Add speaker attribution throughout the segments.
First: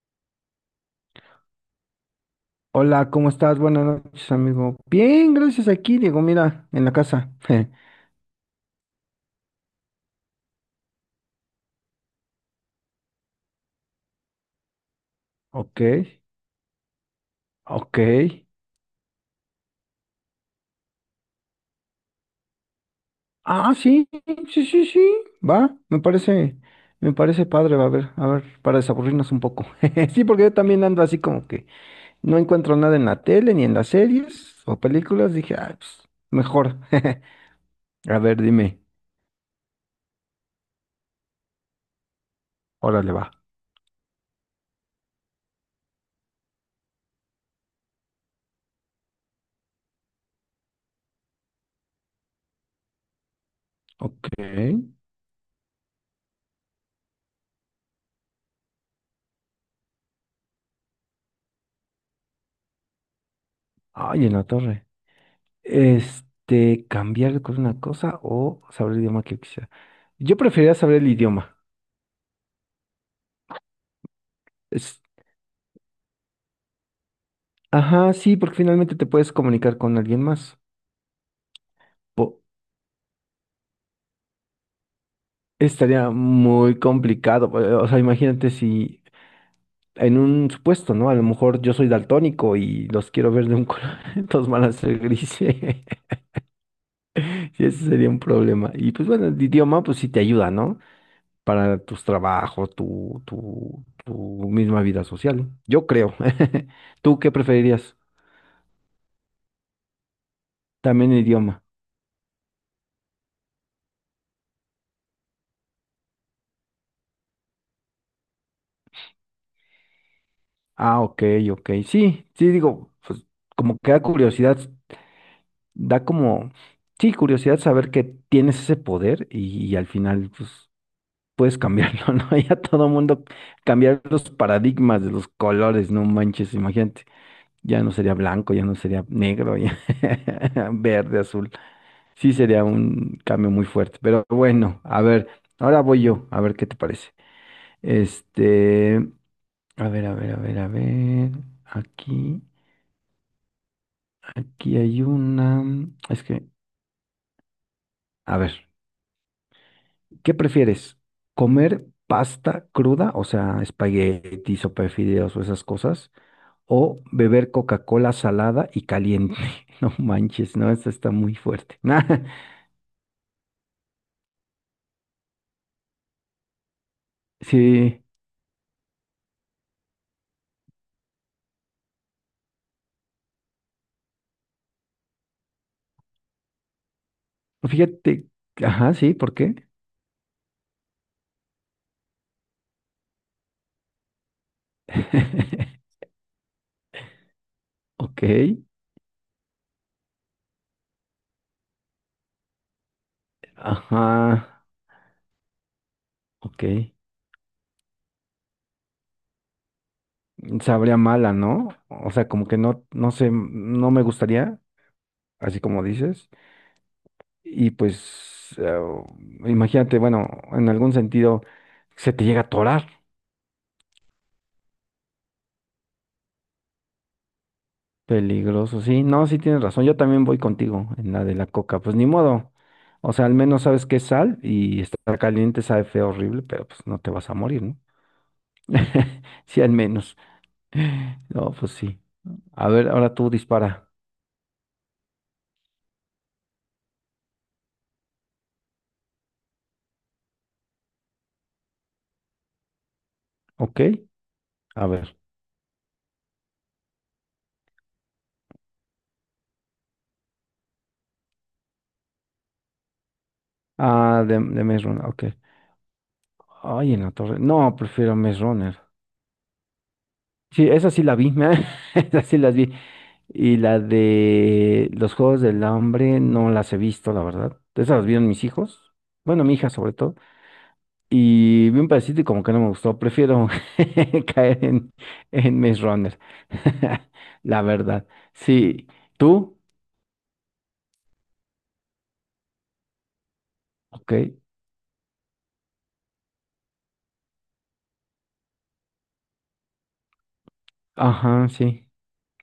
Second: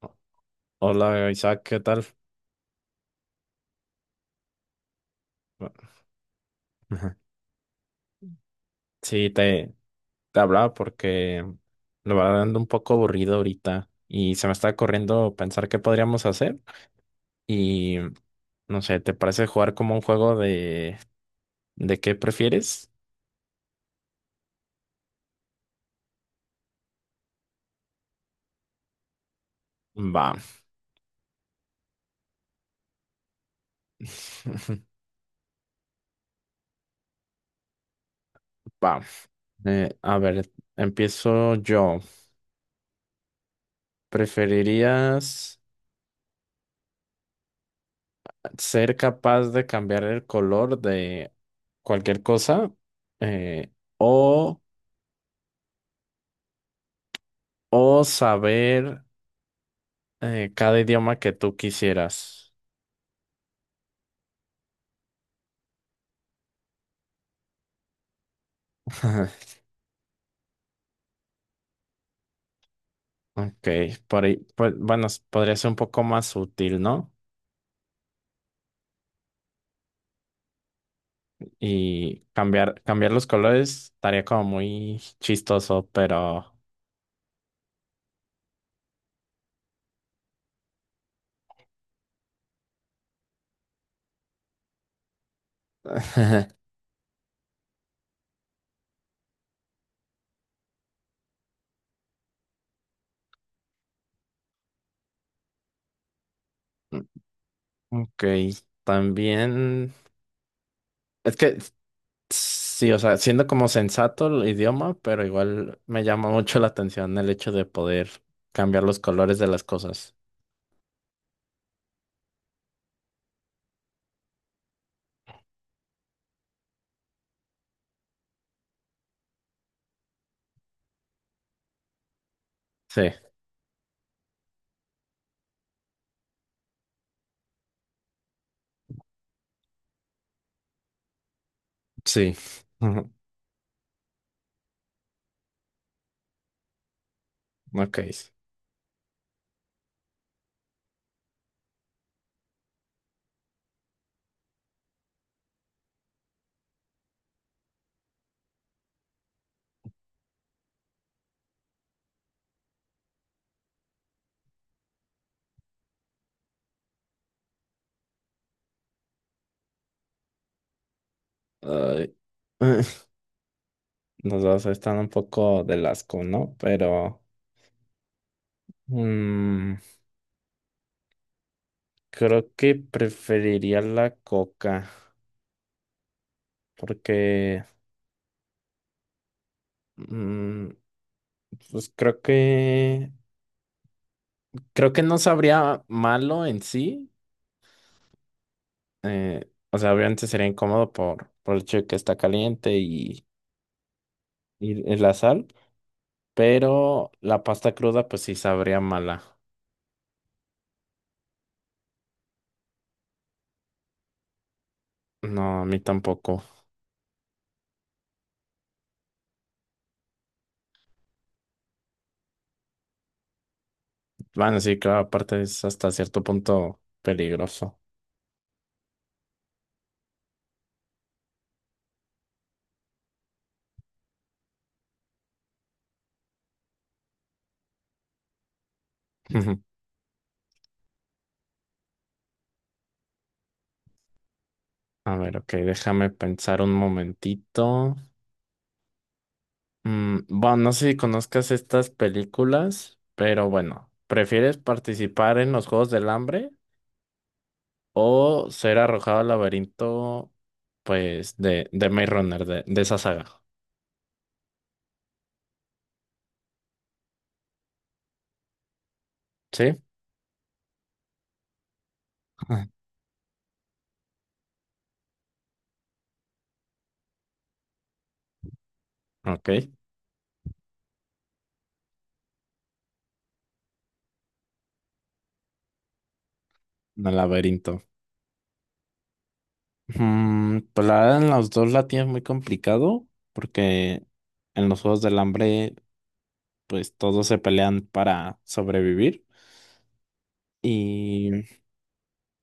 Speaker 1: O- Hola, Isaac, ¿qué tal?
Speaker 2: Hola, ¿cómo estás? Buenas noches, amigo. Bien, gracias
Speaker 1: Bu-
Speaker 2: aquí, Diego, mira, en la
Speaker 1: Ajá.
Speaker 2: casa.
Speaker 1: Sí, te hablaba porque lo va dando un poco aburrido ahorita y se me está corriendo pensar qué
Speaker 2: Ok,
Speaker 1: podríamos hacer y
Speaker 2: ok.
Speaker 1: no sé, ¿te parece jugar como un juego de qué prefieres?
Speaker 2: Ah, sí, sí, sí, sí. Va, me parece padre, va a ver, para desaburrirnos un poco. Sí,
Speaker 1: Va,
Speaker 2: porque yo también ando así como que no encuentro nada en la tele, ni en las series o películas. Dije, ah, pues, mejor. A ver, dime.
Speaker 1: va. A ver, empiezo yo.
Speaker 2: Órale, va.
Speaker 1: ¿Preferirías ser capaz de cambiar el color de cualquier cosa eh, o,
Speaker 2: Ok.
Speaker 1: o saber cada idioma que tú quisieras?
Speaker 2: Ay, en la torre. Este, cambiar con una cosa o saber el idioma que quisiera. Yo preferiría saber el idioma.
Speaker 1: Ok, por ahí, pues,
Speaker 2: Es,
Speaker 1: bueno, podría ser un poco más sutil, ¿no?
Speaker 2: ajá, sí, porque finalmente te puedes comunicar con alguien más.
Speaker 1: Y
Speaker 2: Po-
Speaker 1: cambiar los colores estaría como muy chistoso,
Speaker 2: Estaría
Speaker 1: pero...
Speaker 2: muy complicado. O sea, imagínate si en un supuesto, ¿no? A lo mejor yo soy daltónico y los quiero ver de un color, entonces van a ser grises. Y ese sería un problema. Y pues bueno, el idioma pues sí te ayuda, ¿no? Para tus trabajos, tu misma vida social. Yo creo. ¿Tú qué preferirías?
Speaker 1: Ok, también...
Speaker 2: También
Speaker 1: Es que
Speaker 2: idioma.
Speaker 1: sí, o sea, siendo como sensato el idioma, pero igual me llama mucho la atención el hecho de poder cambiar los colores de las cosas.
Speaker 2: Ah, ok, ok. Sí, sí, digo, pues como que da curiosidad, da como, sí, curiosidad saber que tienes ese poder y al final, pues, puedes cambiarlo, ¿no? Ya todo
Speaker 1: Sí,
Speaker 2: mundo cambiar los paradigmas de los colores, no manches, imagínate. Ya no sería blanco, ya no sería negro, ya verde, azul. Sí,
Speaker 1: sí.
Speaker 2: sería
Speaker 1: Ujú.
Speaker 2: un cambio muy fuerte. Pero bueno, a ver, ahora voy yo, a ver qué te parece.
Speaker 1: Ok.
Speaker 2: Este, a ver, a ver, a ver, a ver. Aquí, aquí hay una. Es que, a ver, ¿qué prefieres? ¿Comer pasta cruda, o sea, espagueti, sopa de fideos o esas cosas? ¿O beber Coca-Cola salada y caliente? No manches, no, esta está muy fuerte. Nah,
Speaker 1: Ay, nos vas a estar un poco del asco, ¿no? Pero
Speaker 2: sí,
Speaker 1: mm, creo que preferiría la coca porque
Speaker 2: fíjate, ajá, sí, ¿por qué?
Speaker 1: mm, pues creo que no sabría malo en sí.
Speaker 2: Ok.
Speaker 1: O sea, obviamente sería incómodo por el hecho de que está caliente
Speaker 2: Ajá,
Speaker 1: y la sal,
Speaker 2: ok.
Speaker 1: pero la pasta cruda pues sí sabría mala.
Speaker 2: Sabría mala, ¿no? O sea, como que no, no sé, no me gustaría, así
Speaker 1: No, a mí
Speaker 2: como dices.
Speaker 1: tampoco.
Speaker 2: Y pues, imagínate, bueno, en algún sentido se te llega a atorar.
Speaker 1: Bueno, sí, claro, aparte es hasta cierto punto peligroso.
Speaker 2: Peligroso, sí. No, sí tienes razón. Yo también voy contigo en la de la coca. Pues ni modo. O sea, al menos sabes que es sal y está caliente, sabe feo, horrible, pero pues no te vas a morir, ¿no? Sí, al menos. No, pues sí. A ver, ahora tú dispara.
Speaker 1: A ver, ok, déjame pensar un momentito. Mm, bueno, no sé si conozcas estas películas, pero
Speaker 2: ¿Ok?
Speaker 1: bueno, ¿prefieres
Speaker 2: A ver.
Speaker 1: participar en los Juegos del Hambre o ser arrojado al laberinto, pues, de Maze Runner, de esa saga?
Speaker 2: Ah, de Maze Runner, ok. Ay, en la torre. No, prefiero Maze Runner.
Speaker 1: ¿Sí?
Speaker 2: Sí, esa sí la vi, esa sí las vi. Y la de los Juegos del Hambre no las he visto, la verdad. Esas las vieron mis hijos. Bueno,
Speaker 1: Ok,
Speaker 2: mi hija
Speaker 1: el
Speaker 2: sobre todo. Y vi un pedacito y como que no me gustó. Prefiero caer en Maze Runner. La
Speaker 1: laberinto.
Speaker 2: verdad. Sí. ¿Tú?
Speaker 1: Mm, pues la verdad, en los dos la tienes muy complicado, porque
Speaker 2: Ok.
Speaker 1: en los Juegos del Hambre, pues, todos se pelean para sobrevivir. Y
Speaker 2: Ajá, sí.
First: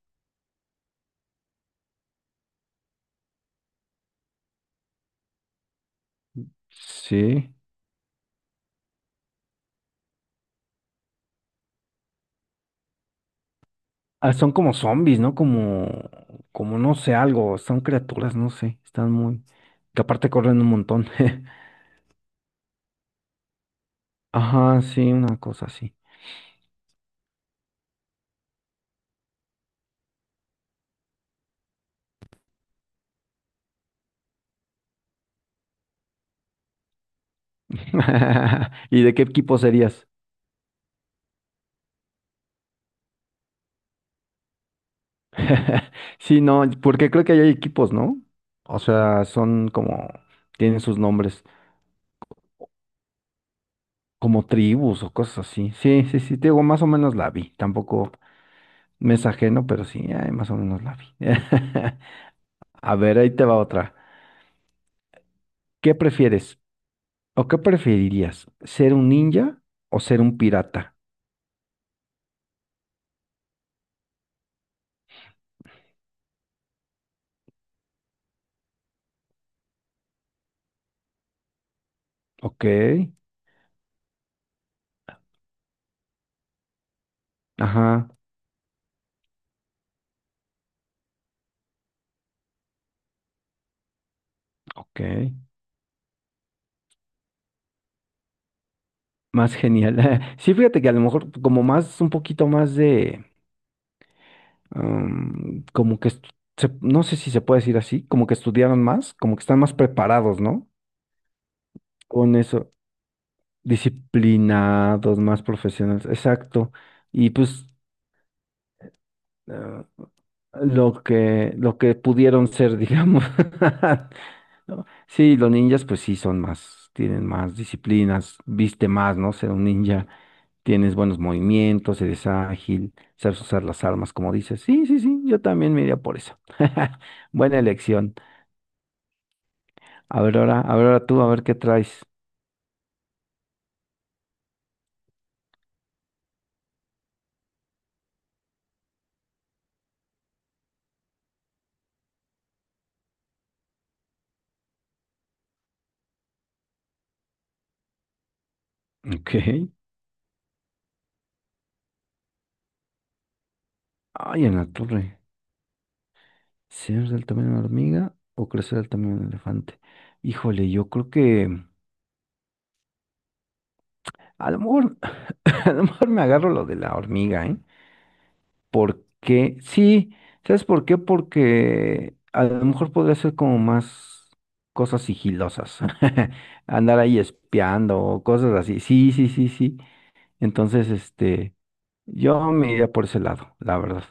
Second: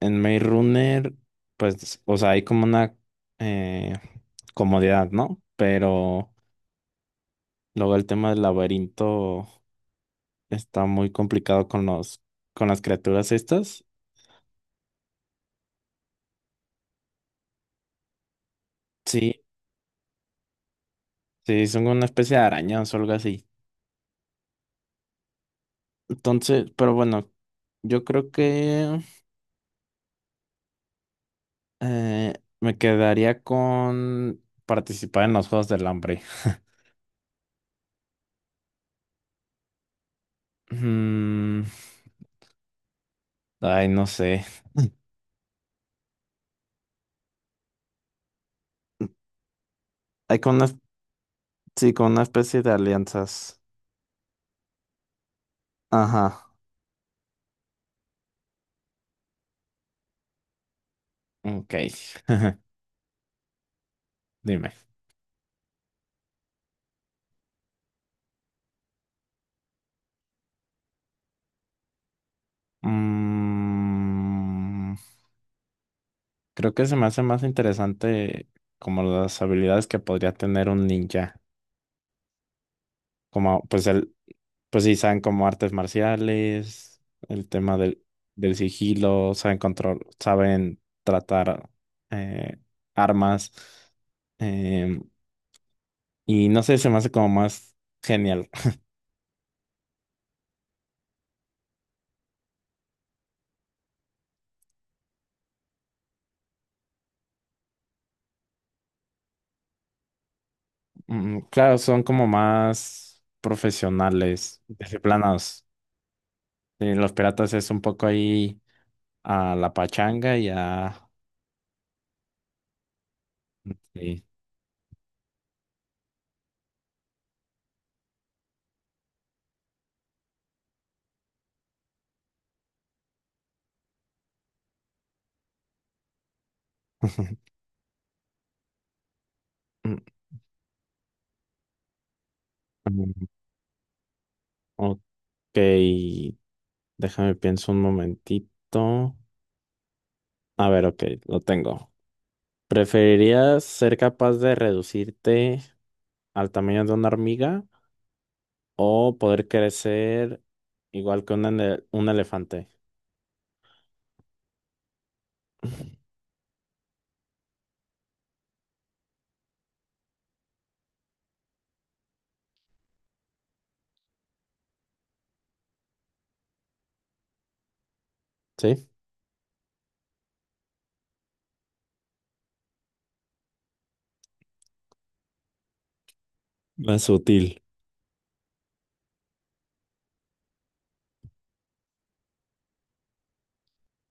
Speaker 1: en Maze Runner, pues, o sea, hay como una eh, comodidad, ¿no? Pero
Speaker 2: Sí.
Speaker 1: luego el tema del laberinto está muy complicado con con las criaturas estas.
Speaker 2: Ah, son como zombies, ¿no? Como, como no sé, algo, son criaturas, no sé, están
Speaker 1: Sí,
Speaker 2: muy, que aparte corren un montón.
Speaker 1: sí, son una especie de arañas o algo así.
Speaker 2: Ajá, sí, una cosa así.
Speaker 1: Entonces, pero bueno, yo creo que eh, me quedaría con participar en los Juegos del Hambre.
Speaker 2: ¿Y de qué equipo serías?
Speaker 1: Mm, ay, no sé.
Speaker 2: Sí, no, porque creo que ahí hay equipos, ¿no? O sea, son como,
Speaker 1: Hay con una,
Speaker 2: tienen sus nombres,
Speaker 1: sí, con una especie de alianzas.
Speaker 2: como tribus o cosas así. Sí, sí, sí,
Speaker 1: Ajá.
Speaker 2: te digo, más o menos la vi. Tampoco me es ajeno, pero sí, ay, más o menos la vi.
Speaker 1: Ok,
Speaker 2: A ver, ahí te va otra.
Speaker 1: dime.
Speaker 2: ¿Qué prefieres? ¿O qué preferirías? ¿Ser un ninja o ser un pirata?
Speaker 1: Mm, creo que se me hace más interesante como las habilidades que podría tener un ninja.
Speaker 2: Ok,
Speaker 1: Como, pues sí, saben como artes marciales, el tema
Speaker 2: ajá,
Speaker 1: del sigilo, saben control, saben tratar eh, armas.
Speaker 2: ok.
Speaker 1: em, y no sé, se me hace como más genial.
Speaker 2: Más genial. Sí, fíjate que a lo mejor como más, un poquito más de, como que, no sé si se puede decir así, como que estudiaron más, como que están más preparados, ¿no?
Speaker 1: Mm, claro, son como
Speaker 2: Con eso,
Speaker 1: más profesionales,
Speaker 2: disciplinados, más
Speaker 1: disciplinados.
Speaker 2: profesionales, exacto.
Speaker 1: Sí, los
Speaker 2: Y
Speaker 1: piratas
Speaker 2: pues,
Speaker 1: es un poco ahí a la
Speaker 2: eh,
Speaker 1: pachanga y
Speaker 2: lo
Speaker 1: a...
Speaker 2: que, lo que pudieron ser, digamos.
Speaker 1: Sí.
Speaker 2: ¿no? Sí, los ninjas pues sí son más, tienen más disciplinas, viste más, ¿no? Ser un ninja, tienes buenos movimientos, eres ágil, sabes usar las armas, como dices. Sí, sí, sí, yo también me iría por eso. Buena elección.
Speaker 1: Mm,
Speaker 2: A ver ahora tú, a ver qué traes.
Speaker 1: mm, ok, déjame pienso un momentito. A ver, ok, lo tengo. ¿Preferirías ser capaz de reducirte al tamaño de una hormiga o
Speaker 2: Ok.
Speaker 1: poder crecer igual que un, un elefante?
Speaker 2: Ay, en la torre. ¿Ser del tamaño de una hormiga o crecer del tamaño de un elefante? Híjole, yo creo que a lo mejor, a lo mejor me agarro lo de la hormiga, ¿eh?
Speaker 1: Sí,
Speaker 2: Porque, sí, ¿sabes por qué? Porque a lo mejor podría ser como más cosas sigilosas, andar
Speaker 1: más
Speaker 2: ahí
Speaker 1: útil.
Speaker 2: espiando o cosas así. Sí, sí, sí, sí. Entonces, este, yo me iría por ese lado, la verdad.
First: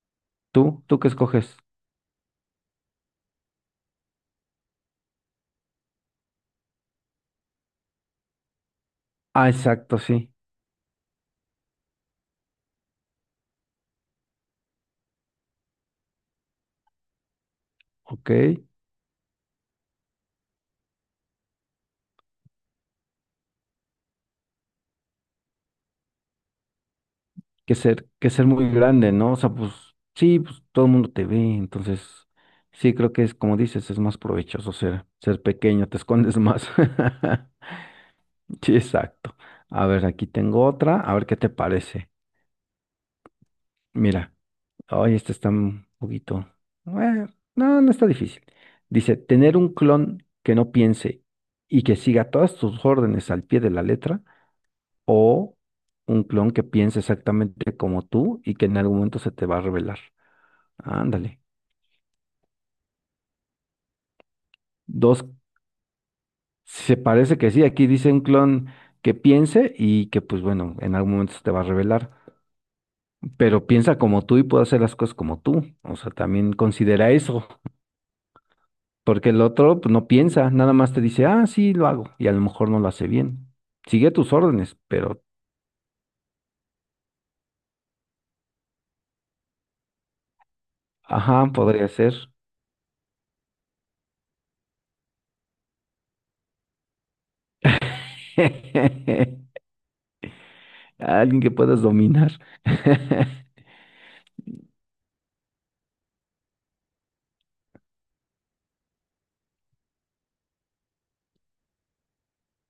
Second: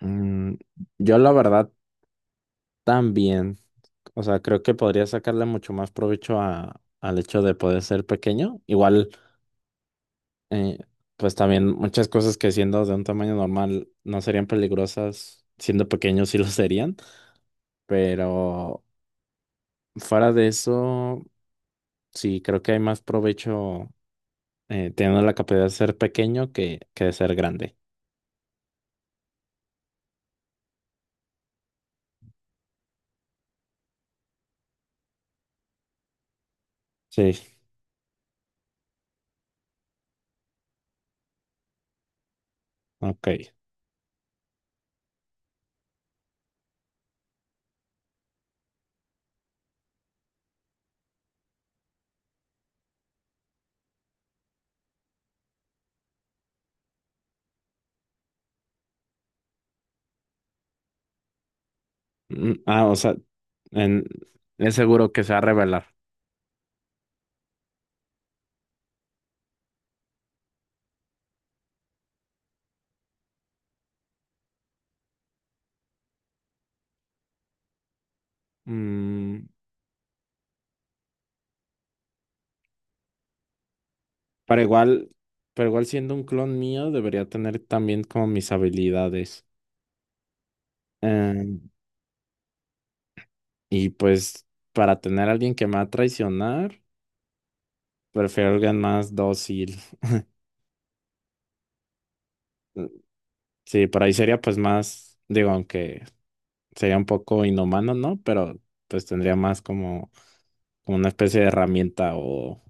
Speaker 1: Mm,
Speaker 2: ¿Tú? ¿Tú qué
Speaker 1: yo la
Speaker 2: escoges?
Speaker 1: verdad también, o sea, creo que podría sacarle mucho más provecho al hecho de poder ser pequeño. Igual,
Speaker 2: Ah, exacto, sí.
Speaker 1: eh, pues también muchas cosas que siendo de un tamaño normal no serían peligrosas, siendo pequeños sí lo serían,
Speaker 2: Ok.
Speaker 1: pero fuera de eso, sí, creo que hay más provecho teniendo la capacidad de ser pequeño que de ser
Speaker 2: Que
Speaker 1: grande.
Speaker 2: ser, que ser muy grande, ¿no? O sea, pues sí, pues todo el mundo te ve, entonces sí creo que es como dices, es más provechoso ser, ser pequeño, te escondes más.
Speaker 1: Sí,
Speaker 2: Sí, exacto. A ver, aquí tengo otra. A ver qué te parece.
Speaker 1: ok.
Speaker 2: Mira, ay, esta está un poquito. Bueno, no, no está difícil. Dice, tener un clon que no piense y que siga todas tus órdenes al pie de la letra, o un clon que piense exactamente como tú y que en algún momento se te va a revelar. Ándale.
Speaker 1: Mm, ah, o sea, en- es seguro que
Speaker 2: Dos,
Speaker 1: se va a revelar.
Speaker 2: se parece que sí. Aquí dice un clon que piense y que, pues bueno, en algún momento se te va a revelar, pero piensa como tú y puede hacer las cosas como tú. O sea, también considera eso, porque el
Speaker 1: Mm,
Speaker 2: otro pues, no piensa, nada más te dice, ah, sí, lo hago, y a lo mejor no lo hace bien. Sigue tus
Speaker 1: Pero
Speaker 2: órdenes,
Speaker 1: igual,
Speaker 2: pero,
Speaker 1: pero igual siendo un clon mío, debería tener también como mis habilidades.
Speaker 2: ajá,
Speaker 1: Em,
Speaker 2: podría ser.
Speaker 1: y pues para tener a alguien que me va a traicionar, prefiero alguien más dócil.
Speaker 2: Alguien que puedas dominar.
Speaker 1: Mm, sí, por ahí sería pues más, digo, aunque sería un poco inhumano, ¿no? Pero pues tendría más como, como una especie de herramienta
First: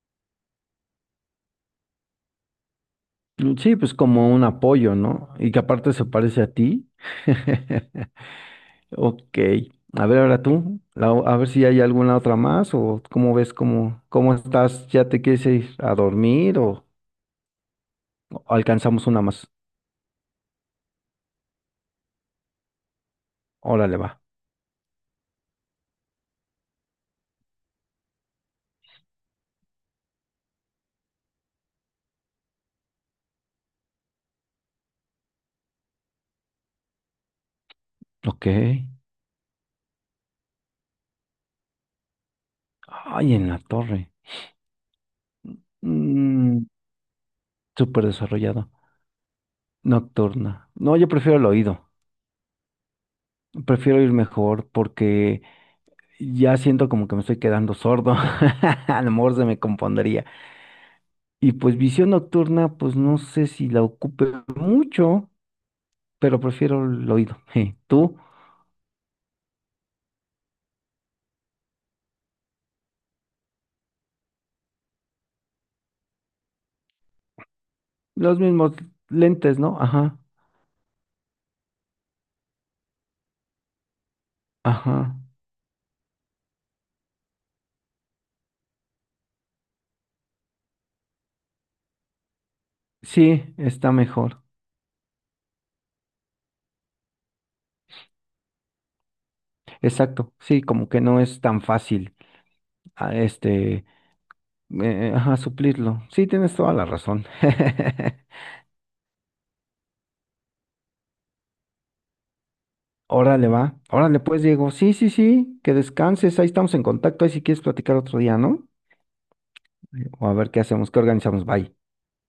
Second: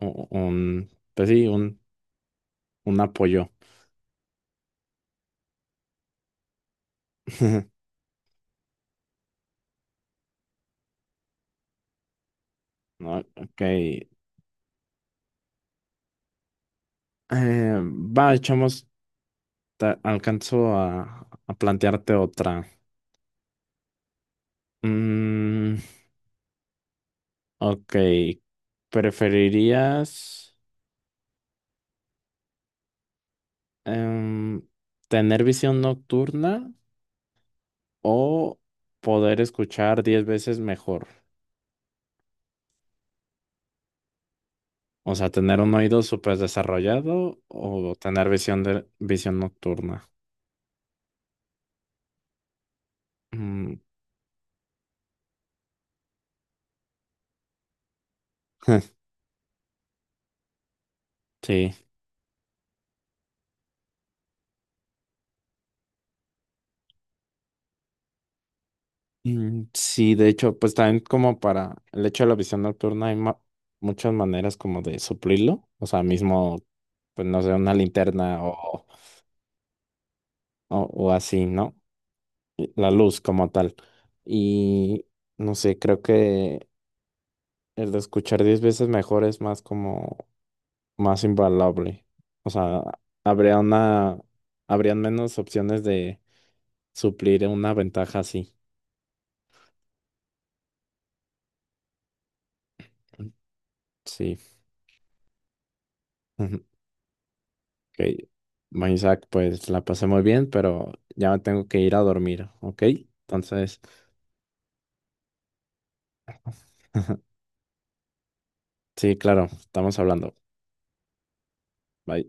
Speaker 1: un, pues sí, un apoyo.
Speaker 2: Sí, pues como un apoyo, ¿no? Y que aparte se parece a ti. Ok. A ver, ahora tú, a ver si hay alguna otra más o
Speaker 1: No,
Speaker 2: cómo ves,
Speaker 1: ok.
Speaker 2: cómo, cómo estás, ¿ya te quieres ir a dormir o
Speaker 1: Va, echamos.
Speaker 2: alcanzamos una más?
Speaker 1: Alcanzo a plantearte otra.
Speaker 2: Órale, va.
Speaker 1: Mm, ok, ¿preferirías em, tener visión nocturna
Speaker 2: Ok.
Speaker 1: o poder escuchar 10 veces mejor?
Speaker 2: Ay, en la torre.
Speaker 1: O sea, tener un oído súper
Speaker 2: Mm,
Speaker 1: desarrollado o
Speaker 2: súper
Speaker 1: tener visión
Speaker 2: desarrollado.
Speaker 1: de visión nocturna.
Speaker 2: Nocturna. No, yo prefiero el oído.
Speaker 1: Mm,
Speaker 2: Prefiero ir mejor porque ya siento como que me estoy quedando sordo. A lo mejor se me compondría. Y
Speaker 1: sí.
Speaker 2: pues visión nocturna, pues no sé si la ocupe mucho, pero prefiero el oído. Je, tú,
Speaker 1: Mm, sí, de hecho, pues también como para el hecho de la visión nocturna hay muchas maneras como de suplirlo, o sea, mismo, pues no sé, una
Speaker 2: los
Speaker 1: linterna
Speaker 2: mismos lentes, ¿no? Ajá,
Speaker 1: o así, ¿no? Y la luz como tal. Y
Speaker 2: ajá.
Speaker 1: no sé, creo que el de escuchar 10 veces mejor es más como más invaluable. O sea,
Speaker 2: Sí,
Speaker 1: habría
Speaker 2: está
Speaker 1: una,
Speaker 2: mejor.
Speaker 1: habrían menos opciones de suplir una ventaja así.
Speaker 2: Exacto. Sí, como que no es tan fácil. a este,
Speaker 1: Sí.
Speaker 2: ajá, suplirlo. Sí, tienes toda la razón.
Speaker 1: Ok, bueno, Isaac, pues la pasé muy bien, pero ya me tengo que ir a dormir, ¿ok?
Speaker 2: Órale, va.
Speaker 1: Entonces,
Speaker 2: Órale, pues, Diego. Sí, sí, sí, que descanses. Ahí estamos en contacto. Ahí si quieres platicar otro día, ¿no?
Speaker 1: sí, claro, estamos
Speaker 2: O a
Speaker 1: hablando.
Speaker 2: ver qué hacemos, qué organizamos. Bye.
Speaker 1: Bye.